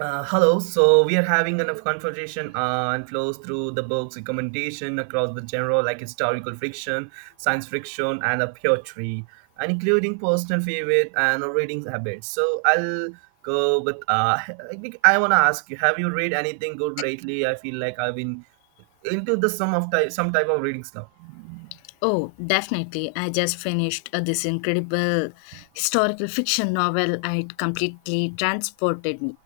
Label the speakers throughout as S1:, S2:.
S1: Hello. So we are having a conversation on flows through the book's recommendation across the genre, like historical fiction, science fiction, and a poetry, and including personal favorite and reading habits. So I'll go with. I think I want to ask you: have you read anything good lately? I feel like I've been into the some type of readings now.
S2: Oh, definitely. I just finished this incredible historical fiction novel. It completely transported me.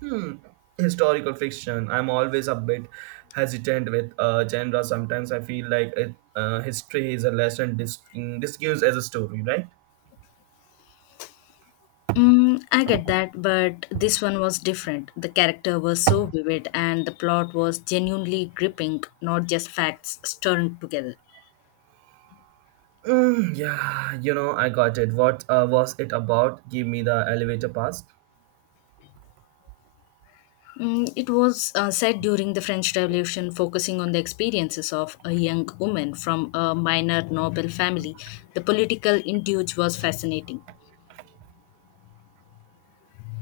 S1: Hmm. Historical fiction. I'm always a bit hesitant with genre. Sometimes I feel like it, history is a lesson discussed as a story, right?
S2: Mm, I get that, but this one was different. The character was so vivid, and the plot was genuinely gripping, not just facts stirred together.
S1: Mm, yeah, you know, I got it. What was it about? Give me the elevator past.
S2: Mm, it was set during the French Revolution, focusing on the experiences of a young woman from a minor noble family. The political intrigue was fascinating.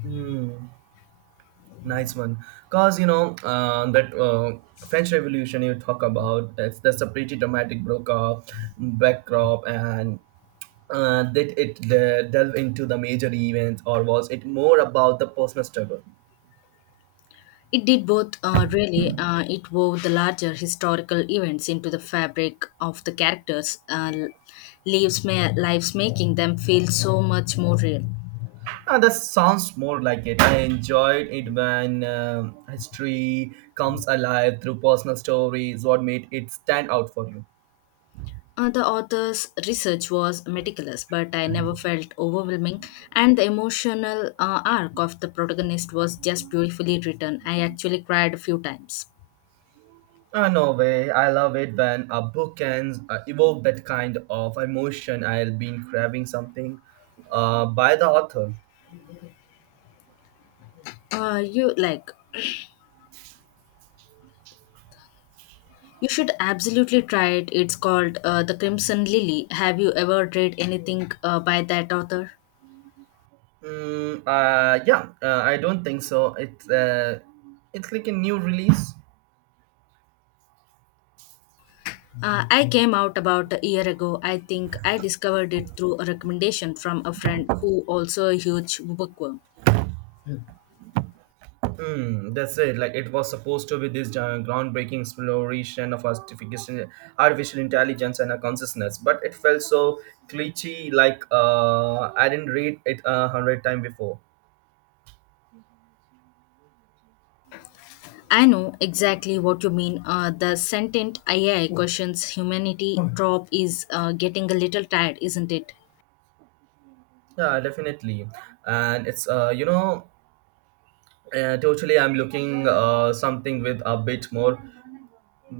S1: Mm, nice one. Cause you know that French Revolution you talk about. It's that's a pretty dramatic breakup, backdrop, and did it delve into the major events, or was it more about the personal struggle?
S2: It did both, really. It wove the larger historical events into the fabric of the characters' lives, making them feel so much more real.
S1: Ah, that sounds more like it. I enjoyed it when history comes alive through personal stories. What made it stand out for you?
S2: The author's research was meticulous, but I never felt overwhelming, and the emotional arc of the protagonist was just beautifully written. I actually cried a few times.
S1: Ah, no way. I love it when a book can evoke that kind of emotion. I've been craving something by the author.
S2: Uh, you like you should absolutely try it. It's called The Crimson Lily. Have you ever read anything by that author?
S1: Yeah, I don't think so. It's like a new release.
S2: I came out about a year ago. I think I discovered it through a recommendation from a friend who also a huge bookworm.
S1: Mm, that's it. Like it was supposed to be this groundbreaking exploration of artificial intelligence and a consciousness, but it felt so cliche. Like I didn't read it a hundred times before.
S2: I know exactly what you mean. The sentient AI questions humanity drop is getting a little tired, isn't it?
S1: Yeah, definitely. And it's totally. I'm looking something with a bit more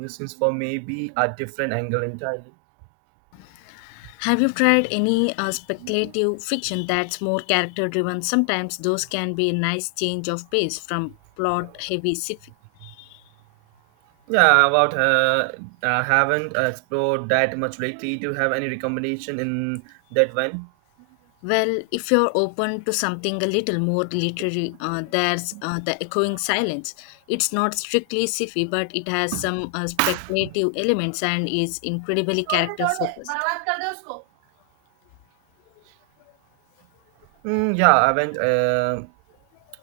S1: since for maybe a different angle entirely.
S2: Have you tried any speculative fiction that's more character driven? Sometimes those can be a nice change of pace from plot heavy sci fi.
S1: Yeah, about I haven't explored that much lately. Do you have any recommendation in that one?
S2: Well, if you're open to something a little more literary, there's The Echoing Silence. It's not strictly sci-fi, but it has some speculative elements and is incredibly character focused.
S1: Mm, yeah, I went. Uh,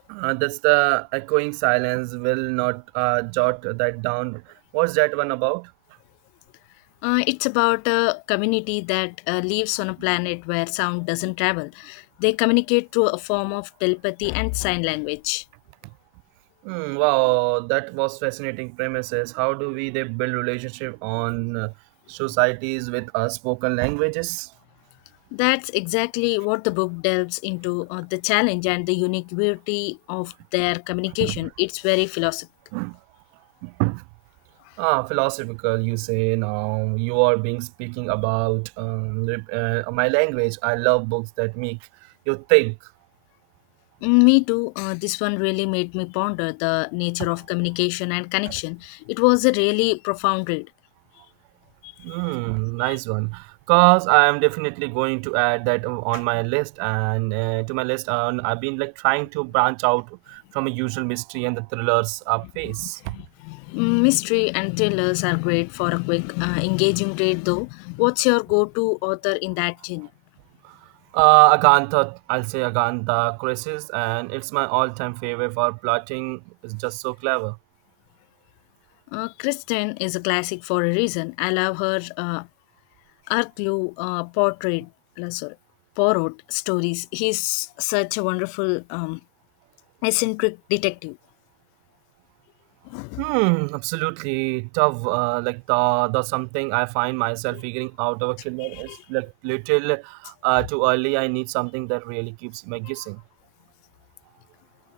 S1: uh, That's the echoing silence will not jot that down. What's that one about?
S2: It's about a community that lives on a planet where sound doesn't travel. They communicate through a form of telepathy and sign language.
S1: Mm, wow, that was fascinating premises. How do we they build relationship on societies with spoken languages?
S2: That's exactly what the book delves into the challenge and the unique beauty of their communication. It's very philosophical.
S1: Ah, philosophical. You say now you are being speaking about my language. I love books that make you think.
S2: Mm, me too. This one really made me ponder the nature of communication and connection. It was a really profound read.
S1: Hmm, nice one. Cause I'm definitely going to add that on my list and to my list. And I've been like trying to branch out from a usual mystery and the thrillers phase.
S2: Mm, mystery and thrillers are great for a quick, engaging read, though. What's your go to author in that genre?
S1: Agantha, I'll say Agantha Crisis, and it's my all-time favorite for plotting. It's just so clever.
S2: Kristen is a classic for a reason. I love her Arclue uh, portrait, uh, sorry, Poirot stories. He's such a wonderful, eccentric detective.
S1: Hmm, absolutely tough. Like the something I find myself figuring out of a killer is like little too early. I need something that really keeps me guessing.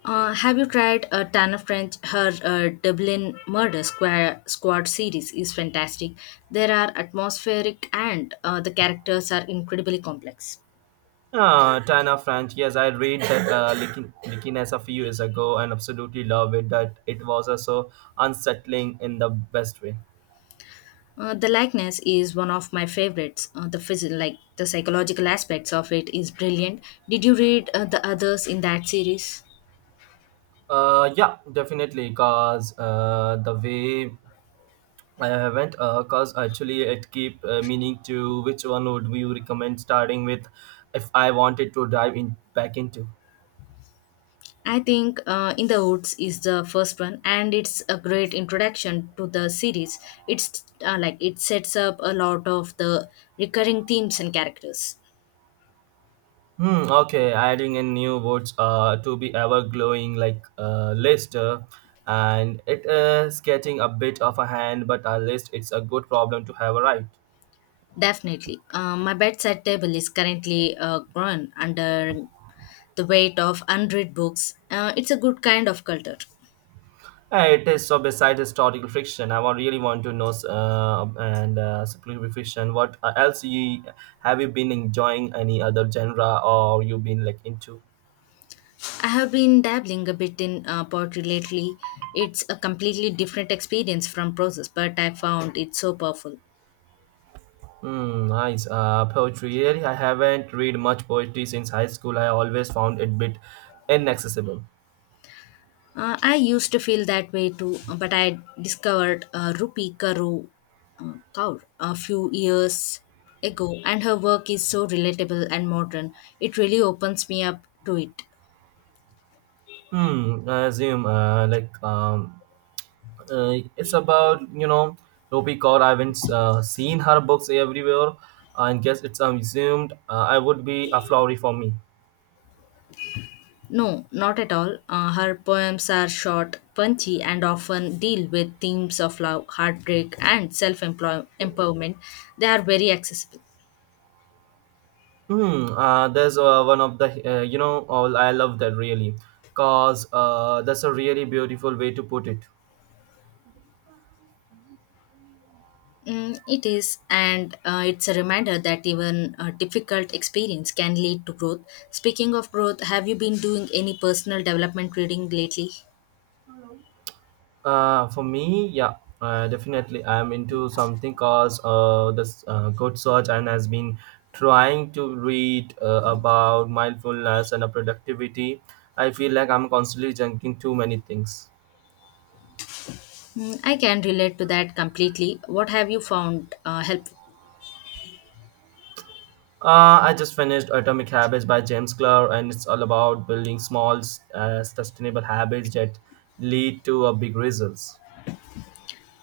S2: Have you tried Tana French? Her Dublin Murder Square Squad series is fantastic. There are atmospheric and the characters are incredibly complex.
S1: Ah, Tana French. Yes, I read that Likinas a few years ago and absolutely love it. That it was so unsettling in the best way.
S2: The likeness is one of my favorites. The phys- like The psychological aspects of it is brilliant. Did you read the others in that series?
S1: Yeah, definitely. Cause the way I haven't. Cause actually, it keep meaning to, which one would you recommend starting with, if I wanted to dive in back into.
S2: I think In the Woods is the first one, and it's a great introduction to the series. It sets up a lot of the recurring themes and characters.
S1: Hmm, okay, adding in new words to be ever glowing like list, and it is getting a bit of a hand, but at least it's a good problem to have, right?
S2: Definitely. My bedside table is currently grown under the weight of unread books. It's a good kind of culture.
S1: It is so. Besides historical fiction, really want to know and spiritual fiction. What else you have you been enjoying? Any other genre or you been like into?
S2: I have been dabbling a bit in poetry lately. It's a completely different experience from process, but I found it so powerful.
S1: Hmm, nice. Poetry. Really, I haven't read much poetry since high school. I always found it bit inaccessible.
S2: I used to feel that way too, but I discovered Rupi Karu Kaur a few years ago, and her work is so relatable and modern. It really opens me up to it.
S1: Hmm, I assume it's about you know Ruby Kaur. I haven't seen her books everywhere, and guess it's assumed I would be a flowery for me.
S2: No, not at all. Her poems are short, punchy, and often deal with themes of love, heartbreak, and self empowerment. They are very accessible.
S1: There's one of the you know all I love that really, cause that's a really beautiful way to put it.
S2: Mm, it is, and it's a reminder that even a difficult experience can lead to growth. Speaking of growth, have you been doing any personal development reading lately?
S1: For me, yeah, definitely. I'm into something cause this good search and has been trying to read about mindfulness and productivity. I feel like I'm constantly junking too many things.
S2: Mm, I can relate to that completely. What have you found helpful?
S1: I just finished Atomic Habits by James Clear, and it's all about building small, sustainable habits that lead to big results.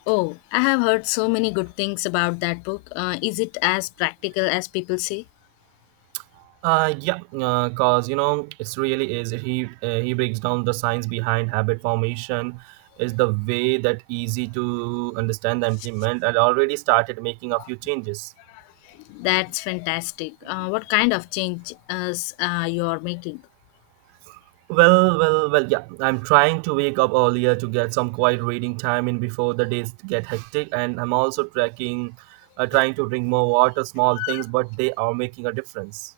S2: Oh, I have heard so many good things about that book. Is it as practical as people say?
S1: Yeah, cause you know it's really is he breaks down the science behind habit formation is the way that easy to understand and implement. I already started making a few changes.
S2: That's fantastic. What kind of changes you are making?
S1: Well, yeah. I'm trying to wake up earlier to get some quiet reading time in before the days get hectic, and I'm also trying to drink more water, small things, but they are making a difference.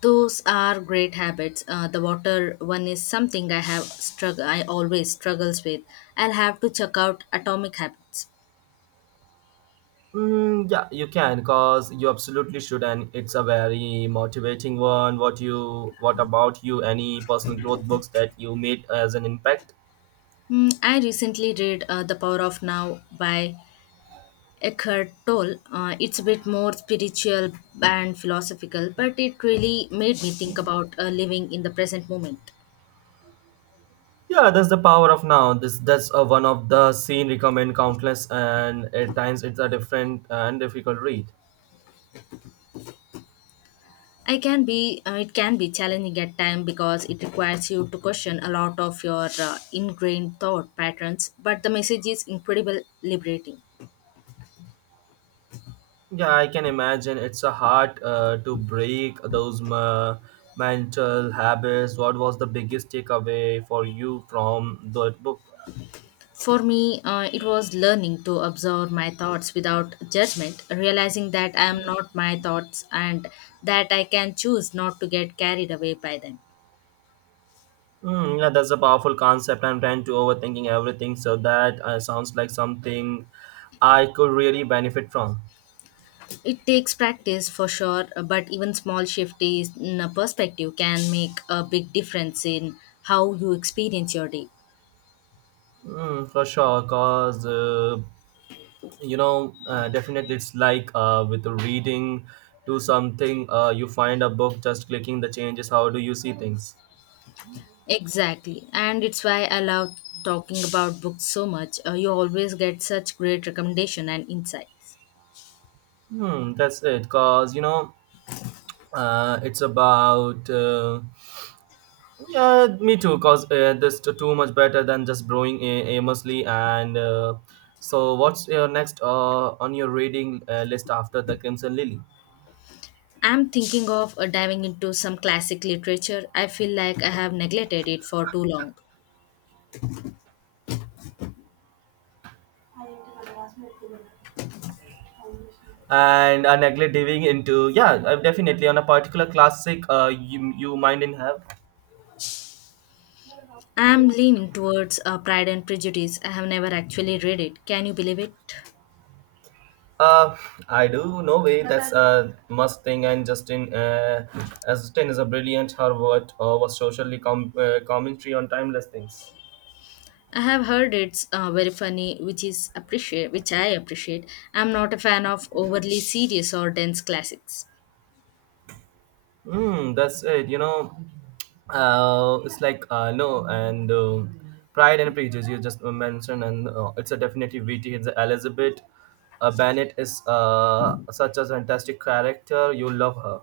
S2: Those are great habits. The water one is something I have strugg- I always struggles with. I'll have to check out Atomic Habits.
S1: Mm, yeah, you can, because you absolutely should, and it's a very motivating one. What about you? Any personal growth books that you made as an impact?
S2: Hmm, I recently read The Power of Now by Eckhart Tolle. It's a bit more spiritual and philosophical, but it really made me think about living in the present moment.
S1: Yeah, that's the power of now. This that's one of the scene recommend countless, and at times it's a different and difficult read.
S2: I can be it can be challenging at times because it requires you to question a lot of your ingrained thought patterns but the message is incredibly liberating.
S1: Yeah, I can imagine it's a hard to break those mental habits. What was the biggest takeaway for you from that book?
S2: For me it was learning to observe my thoughts without judgment realizing that I am not my thoughts and that I can choose not to get carried away by them.
S1: Mm, yeah, that's a powerful concept. I'm trying to overthinking everything, so that sounds like something I could really benefit from.
S2: It takes practice for sure but even small in a perspective can make a big difference in how you experience your day.
S1: Mm, for sure, cause definitely it's like with the reading to something. You find a book, just clicking the changes. How do you see things?
S2: Exactly. And it's why I love talking about books so much. You always get such great recommendation and insights.
S1: Hmm, that's it. Cause you know, it's about. Yeah, me too. Cause this too much better than just brewing aimlessly. And so, what's your next on your reading list after the Crimson Lily?
S2: I'm thinking of diving into some classic literature. I feel like I have neglected it for too long.
S1: And I neglect diving into yeah, I'm definitely on a particular classic. You mind in have?
S2: I'm leaning towards Pride and Prejudice. I have never actually read it. Can you believe it?
S1: Uh, I do. No way. That's a must thing. And Justin, as Justin is a brilliant. Her what was socially commentary on timeless things.
S2: I have heard it's very funny, which I appreciate. I'm not a fan of overly serious or dense classics.
S1: Mm, that's it. You know. It's like no and Pride and Prejudice you just mentioned, and it's a definitely vt it's Elizabeth Bennett is such a fantastic character, you love her.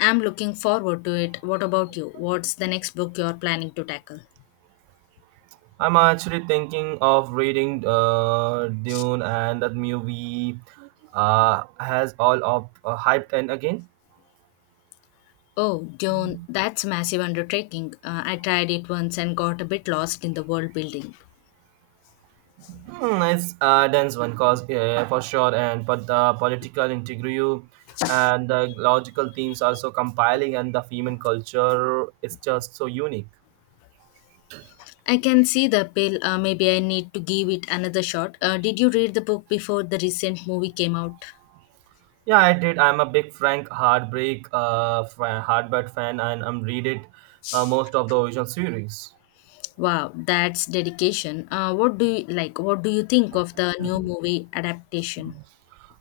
S2: I'm looking forward to it. What about you? What's the next book you're planning to tackle?
S1: I'm actually thinking of reading Dune, and that movie has all of hyped and again.
S2: Oh, Dune, that's a massive undertaking. I tried it once and got a bit lost in the world building.
S1: Hmm, it's a dense one, cause for sure, and but the political integrity and the logical themes are so compiling, and the female culture is just so unique.
S2: I can see the appeal. Maybe I need to give it another shot. Did you read the book before the recent movie came out?
S1: Yeah, I did. I'm a big Heartbreak fan, and I'm read it most of the original series.
S2: Wow, that's dedication. What do you like? What do you think of the new movie adaptation?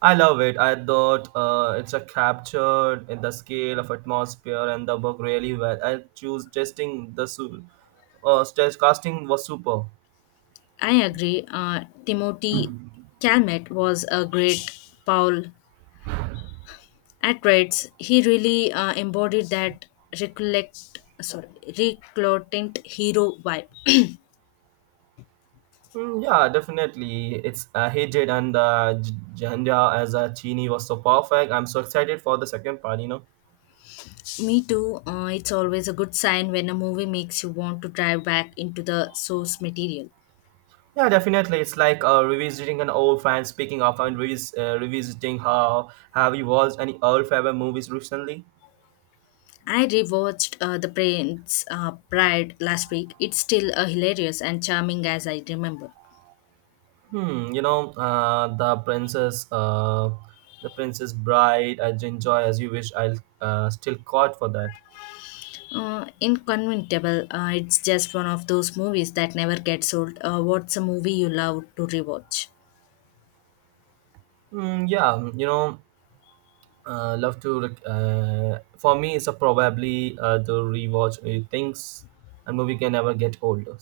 S1: I love it. I thought it's a captured in the scale of atmosphere and the book really well. I choose testing the su- Test casting was super.
S2: I agree. Timothy Calmet was a great Paul At Reds, he really embodied that recollect, reclutant hero vibe.
S1: Mm, yeah, definitely. It's Hijid and Jhandia as a Chini was so perfect. I'm so excited for the second part, you know.
S2: Me too. It's always a good sign when a movie makes you want to dive back into the source material.
S1: Yeah, definitely. It's like revisiting an old fan. Speaking of and revisiting, how have you watched any old favorite movies recently?
S2: I rewatched The Prince Bride last week. It's still hilarious and charming as I remember.
S1: Hmm, you know, the Princess Bride. I enjoy as you wish. I'll still caught for that.
S2: Inconventable. It's just one of those movies that never gets old. What's a movie you love to rewatch?
S1: Mm, yeah, you know. For me it's a probably the rewatch things. A movie can never get older.